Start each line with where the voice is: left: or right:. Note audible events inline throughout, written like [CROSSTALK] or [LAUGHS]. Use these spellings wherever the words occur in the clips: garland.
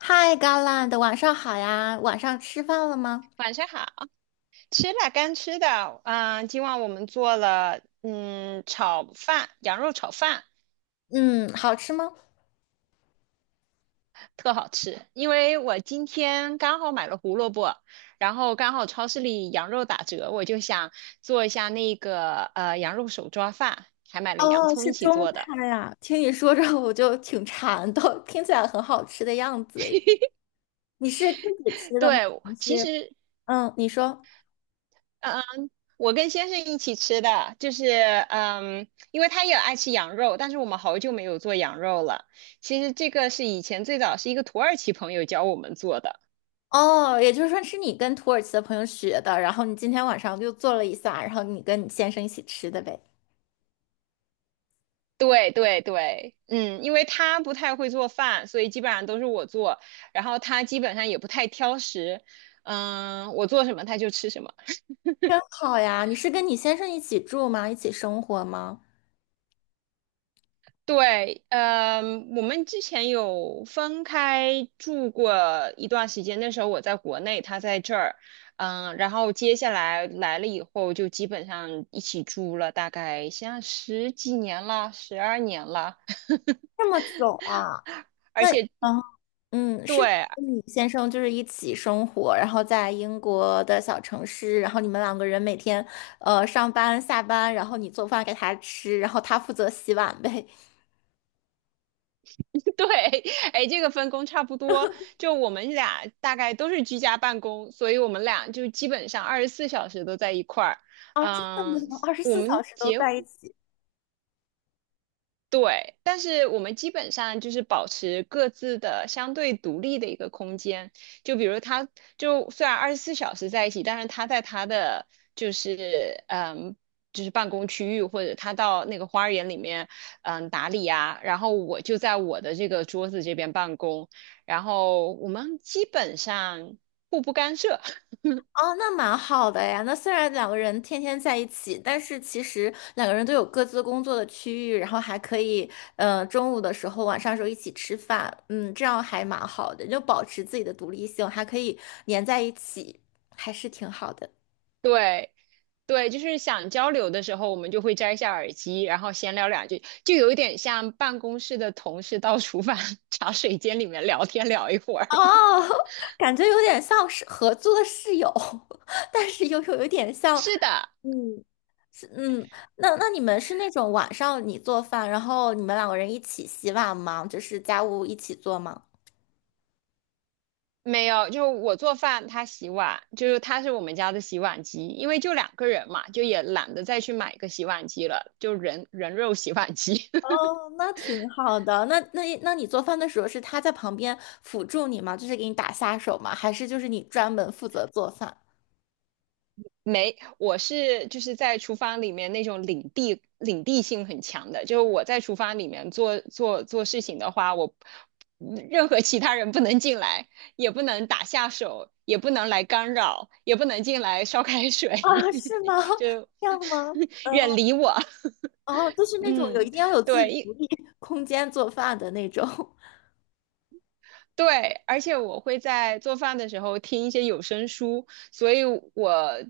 left: 嗨 g a r l a d 晚上好呀！晚上吃饭了吗？
right: 晚上好，吃了刚吃的，今晚我们做了炒饭，羊肉炒饭，
left: 嗯，好吃吗？
right: 特好吃。因为我今天刚好买了胡萝卜，然后刚好超市里羊肉打折，我就想做一下那个羊肉手抓饭，还买了洋
left: 哦，
right: 葱
left: 是
right: 一起
left: 中
right: 做的。
left: 餐呀。听你说着我就挺馋的，听起来很好吃的样子耶。你是自己吃的吗？
right: 对，
left: 还
right: 其
left: 是
right: 实
left: 你说。
right: 嗯，我跟先生一起吃的，就是因为他也爱吃羊肉，但是我们好久没有做羊肉了。其实这个是以前最早是一个土耳其朋友教我们做的。
left: 哦，也就是说是你跟土耳其的朋友学的，然后你今天晚上就做了一下，然后你跟你先生一起吃的呗。
right: 对对对，因为他不太会做饭，所以基本上都是我做，然后他基本上也不太挑食，我做什么他就吃什么。
left: 好呀，你是跟你先生一起住吗？一起生活吗？
right: 对，我们之前有分开住过一段时间，那时候我在国内，他在这儿，然后接下来来了以后，就基本上一起住了，大概像十几年了，12年了，
left: 这么久啊？
right: [LAUGHS] 而
left: 那。
right: 且
left: 嗯。嗯，是你
right: 对 [LAUGHS]
left: 跟你先生就是一起生活，然后在英国的小城市，然后你们两个人每天上班下班，然后你做饭给他吃，然后他负责洗碗呗。[LAUGHS]
right: 对，哎，这个分工差不多，就我们俩大概都是居家办公，所以我们俩就基本上二十四小时都在一块儿。
left: 哦，真的
right: 嗯，
left: 吗？二十
right: 我
left: 四小
right: 们
left: 时都
right: 结
left: 在一起？
right: 对，但是我们基本上就是保持各自的相对独立的一个空间。就比如他，就虽然二十四小时在一起，但是他在他的就是嗯，就是办公区域或者他到那个花园里面打理啊，然后我就在我的这个桌子这边办公，然后我们基本上互不干涉。[LAUGHS]
left: 哦，那蛮好的呀。那虽然两个人天天在一起，但是其实两个人都有各自工作的区域，然后还可以中午的时候、晚上的时候一起吃饭，嗯，这样还蛮好的，就保持自己的独立性，还可以粘在一起，还是挺好的。
right: 对，对，就是想交流的时候，我们就会摘下耳机，然后闲聊两句，就有一点像办公室的同事到厨房 [LAUGHS] 茶水间里面聊天聊一会儿。
left: 哦，[LAUGHS] 感觉有点像是合租的室友，[LAUGHS] 但是又有点
right: [LAUGHS]
left: 像。
right: 是的，
left: 嗯，是。嗯，那你们是那种晚上你做饭，然后你们两个人一起洗碗吗？就是家务一起做吗？
right: 没有，就我做饭，他洗碗，就是他是我们家的洗碗机，因为就两个人嘛，就也懒得再去买个洗碗机了，就人肉洗碗机。[LAUGHS]
left: 哦，那挺好的。那你做饭的时候是他在旁边辅助你吗？就是给你打下手吗？还是就是你专门负责做饭？[LAUGHS]
right: 没，我是就是在厨房里面那种领地性很强的，就是我在厨房里面做事情的话，我任何其他人不能进来，也不能打下手，也不能来干扰，也不能进来烧开水，
left: 啊，是吗？
right: [LAUGHS]
left: [LAUGHS]
right: 就
left: 这样吗？
right: [LAUGHS]
left: 嗯。
right: 远离我。
left: 哦，
right: [LAUGHS]
left: 就是那种有一
right: 嗯，
left: 定要有自己独
right: 对，
left: 立 [LAUGHS] 空间做饭的那种。
right: 对，而且我会在做饭的时候听一些有声书，所以我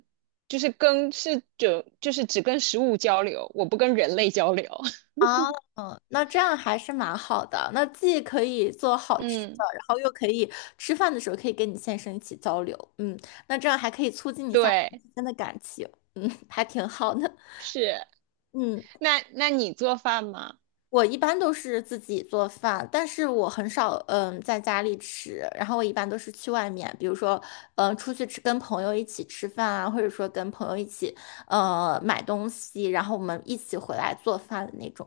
right: 就是跟是就就是只跟食物交流，我不跟人类交流。[LAUGHS]
left: 啊，嗯，那这样还是蛮好的。那既可以做好吃
right: 嗯，
left: 的，然后又可以吃饭的时候可以跟你先生一起交流。嗯，那这样还可以促进一下你们
right: 对，
left: 之间的感情。嗯，还挺好的。
right: 是。
left: 嗯，
right: 那你做饭吗？
left: 我一般都是自己做饭，但是我很少在家里吃，然后我一般都是去外面，比如说出去吃，跟朋友一起吃饭啊，或者说跟朋友一起买东西，然后我们一起回来做饭的那种。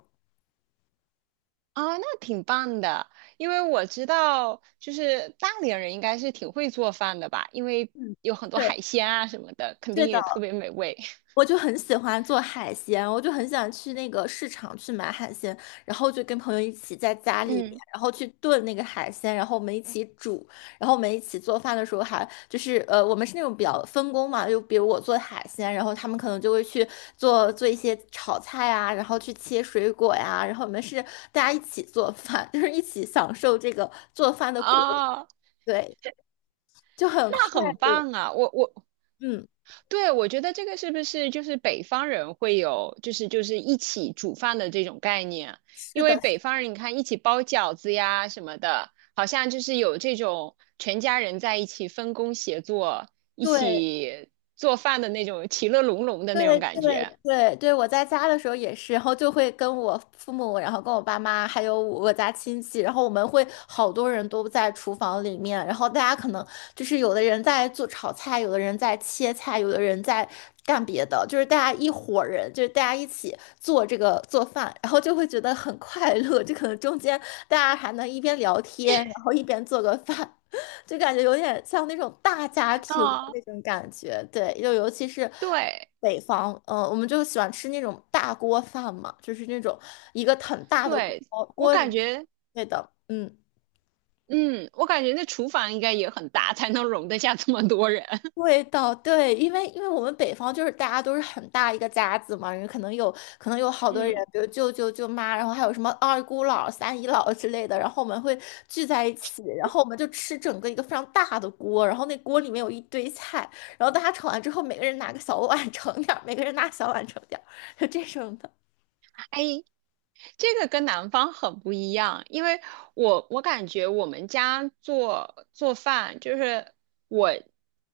right: 啊，那挺棒的，因为我知道就是大连人应该是挺会做饭的吧，因为
left: 嗯，
right: 有很多
left: 对。
right: 海鲜啊什么的，肯
left: 对
right: 定
left: 的。
right: 也特别美味。[LAUGHS]
left: 我就很喜欢做海鲜，我就很想去那个市场去买海鲜，然后就跟朋友一起在家里面，
right: 嗯，
left: 然后去炖那个海鲜，然后我们一起煮，然后我们一起做饭的时候还就是我们是那种比较分工嘛，就比如我做海鲜，然后他们可能就会去做一些炒菜啊，然后去切水果呀，然后我们是大家一起做饭，[LAUGHS] 就是一起享受这个做饭的过程，
right: 哦，
left: 对，就很快
right: 那很
left: 乐。
right: 棒啊！
left: 嗯，
right: 对，我觉得这个是不是就是北方人会有，就是一起煮饭的这种概念？
left: 是
right: 因
left: 的，
right: 为北方人你看一起包饺子呀什么的，好像就是有这种全家人在一起分工协作、一
left: 对。
right: 起做饭的那种其乐融融的那种
left: 对
right: 感觉。
left: 对对对，我在家的时候也是，然后就会跟我父母，然后跟我爸妈，还有我家亲戚，然后我们会好多人都在厨房里面，然后大家可能就是有的人在做炒菜，有的人在切菜，有的人在干别的，就是大家一伙儿人，就是大家一起做这个做饭，然后就会觉得很快乐，就可能中间大家还能一边聊天，然后一边做个饭。[LAUGHS] 就感觉有点像那种大家庭的
right: 啊，
left: 那种感觉，对，就尤其是
right: 对
left: 北方，我们就喜欢吃那种大锅饭嘛，就是那种一个很大的
right: 对，
left: 锅
right: 我
left: 锅里。
right: 感觉，
left: 对的，嗯，
right: 嗯，我感觉那厨房应该也很大，才能容得下这么多人。[LAUGHS]
left: 味道对，因为我们北方就是大家都是很大一个家子嘛，人可能有好多人，
right: 嗯。
left: 比如舅舅舅妈，然后还有什么二姑姥、三姨姥之类的，然后我们会聚在一起，然后我们就吃整个一个非常大的锅，然后那锅里面有一堆菜，然后大家盛完之后，每个人拿个小碗 [LAUGHS] 盛点儿，每个人拿小碗盛点儿，就这种的。
right: 哎，这个跟南方很不一样，因为我感觉我们家做饭，就是我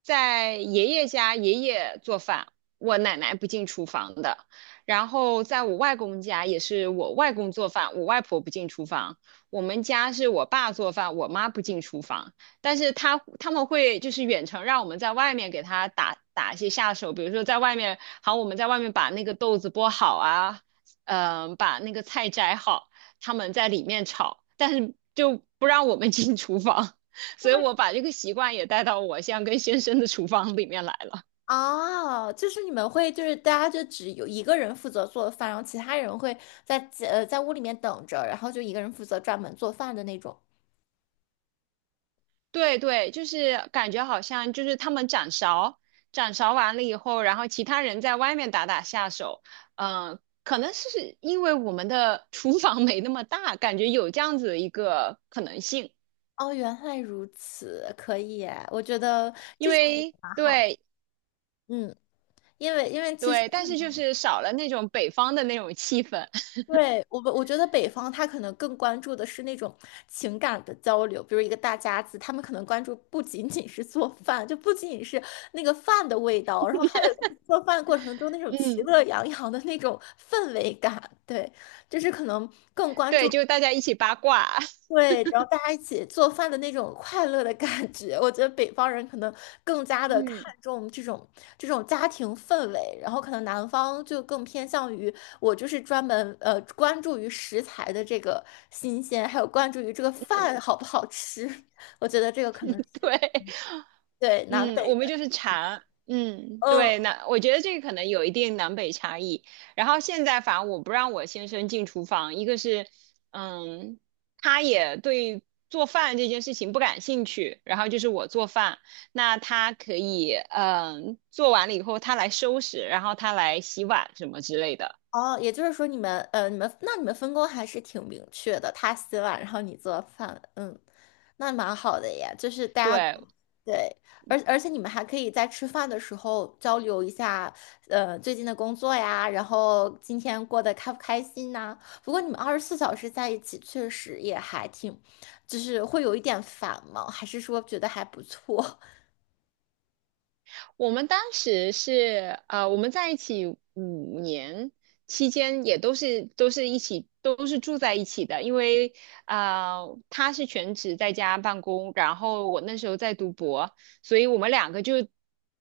right: 在爷爷家，爷爷做饭，我奶奶不进厨房的，然后在我外公家也是我外公做饭，我外婆不进厨房，我们家是我爸做饭，我妈不进厨房，但是他们会就是远程让我们在外面给他打一些下手，比如说在外面，好，我们在外面把那个豆子剥好啊。把那个菜摘好，他们在里面炒，但是就不让我们 [LAUGHS] 进厨房，[LAUGHS] 所以我把这个习惯也带到我现在跟先生的厨房里面来了。
left: 哦，就是你们会，就是大家就只有一个人负责做饭，然后其他人会在在屋里面等着，然后就一个人负责专门做饭的那种。
right: [LAUGHS] 对对，就是感觉好像就是他们掌勺，掌勺完了以后，然后其他人在外面打打下手，可能是因为我们的 [LAUGHS] 厨房没那么大，感觉有这样子的一个可能性，
left: 哦，原来如此，可以耶我觉得这种也蛮好。
right: 对
left: 嗯，因为其实
right: 对，但是就是少了那种北方的那种气氛，
left: 对，我觉得北方他可能更关注的是那种情感的交流，比如一个大家子，他们可能关注不仅仅是做饭，就不仅仅是那个饭的味道，然后还有就是做饭过程中那
right: [LAUGHS]
left: 种其
right: 嗯。
left: 乐洋洋的那种氛围感，对，就是可能更关
right: 对，
left: 注。
right: 就大家一起八卦，
left: 对，然后大家一起做饭的那种快乐的感觉，我觉得北方人可能更加
right: [LAUGHS]
left: 的看
right: 嗯，
left: 重这种家庭氛围，然后可能南方就更偏向于我就是专门关注于食材的这个新鲜，还有关注于这个饭好不好吃，[LAUGHS] 我觉得这个可能是
right: 对，
left: 对南
right: 嗯，
left: 北
right: 我们
left: 的，
right: 就是茶，嗯，对，
left: 嗯。
right: 那我觉得这个可能有一定南北差异。然后现在反正我不让我先生进厨房，一个是，嗯，他也对做饭这件事情不感兴趣，然后就是我做饭，那他可以，做完了以后他来收拾，然后他来洗碗什么之类的。
left: 哦，也就是说你们你们那你们分工还是挺明确的，他洗碗，然后你做饭，嗯，那蛮好的呀。就是大家
right: 对，
left: 对，而且你们还可以在吃饭的时候交流一下，最近的工作呀，然后今天过得开不开心呐、不过你们二十四小时在一起，确实也还挺，就是会有一点烦吗？还是说觉得还不错？
right: 我们当时是呃，我们在一起五年期间，也都是住在一起的，因为他是全职在家办公，然后我那时候在读博，所以我们两个就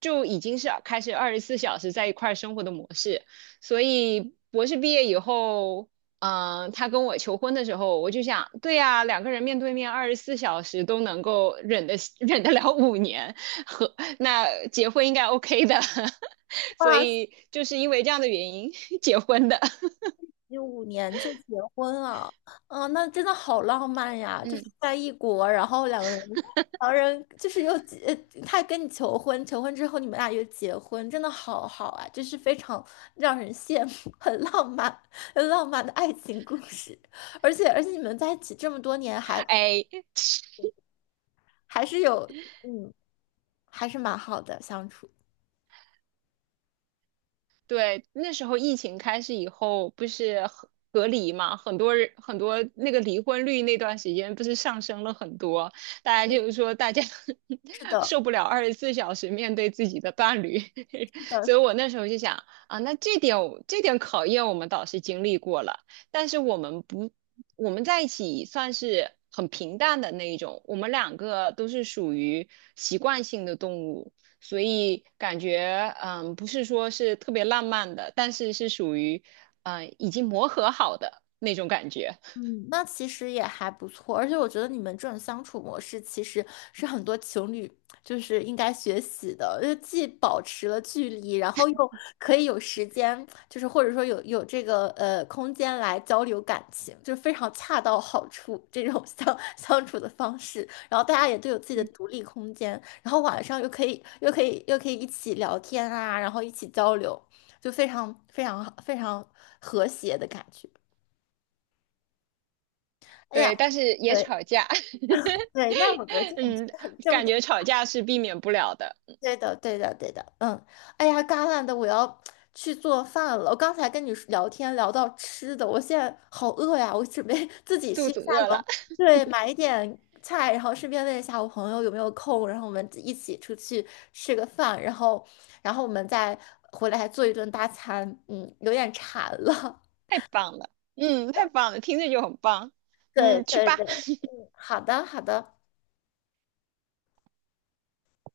right: 就已经是开始二十四小时在一块儿生活的模式，所以博士毕业以后。他跟我求婚的时候，我就想，对呀，两个人面对面二十四小时都能够忍得 [LAUGHS] 忍得了5年，和那结婚应该 OK 的，[LAUGHS]
left: [LAUGHS]
right: 所
left: 哇，
right: 以就是因为这样的原因 [LAUGHS] 结婚的。
left: 2015年就结婚了，啊，那真的好浪漫呀！就是
right: 嗯，
left: 在异国，然后两个人就是又结，他跟你求婚，求婚之后你们俩又结婚，真的好好啊！就是非常让人羡慕，很浪漫，很浪漫的爱情故事。而且你们在一起这么多年还，
right: 哎，[LAUGHS]
left: 还是有，嗯，还是蛮好的相处。
right: 对，那时候疫情开始以后，不是隔离嘛，很多人很多那个离婚率那段时间不是上升了很多，大家就是说大家
left: 是
right: [LAUGHS]
left: 的，
right: 受不了24小时面对自己的伴侣，
left: 是
right: [LAUGHS]
left: 的，
right: 所以我那时候就想啊，那这点我这点考验我们倒是经历过了，但是我们不我们在一起算是很平淡的那一种，我们两个都是属于习惯性的动物。所以感觉不是说是特别浪漫的，但是是属于已经磨合好的那种感觉。
left: 嗯，那其实也还不错，而且我觉得你们这种相处模式其实是很多情侣就是应该学习的，就既保持了距离，然后又可以有时间，就是或者说有这个空间来交流感情，就非常恰到好处这种相 [LAUGHS] 相处的方式。然后大家也都有自己的
right: 嗯，
left: 独
right: [LAUGHS]
left: 立空间，然后晚上又可以一起聊天啊，然后一起交流，就非常非常非常和谐的感觉。哎呀。
right: 对，但是也吵
left: 对。
right: 架，
left: 对，那我觉得
right: [LAUGHS]
left: 这种是
right: 嗯，
left: 很正
right: 感
left: 常。
right: 觉吵架是避免不了的。
left: 对的，对的，对的，嗯，哎呀，嘎烂的，我要去做饭了。我刚才跟你说聊天聊到吃的，我现在好饿呀，我准备 [LAUGHS] 自己
right: 肚
left: 去
right: 子
left: 下
right: 饿
left: 楼，
right: 了，
left: 对，买一点菜，然后顺便问一下我朋友有没有空，然后我们一起出去吃个饭，然后我们再回来做一顿大餐。嗯，有点馋了。
right: [LAUGHS] 太棒了，嗯，太
left: [LAUGHS]
right: 棒了，听着就很棒，
left: 对
right: 去
left: 对
right: 吧。
left: 对，嗯，好的好的。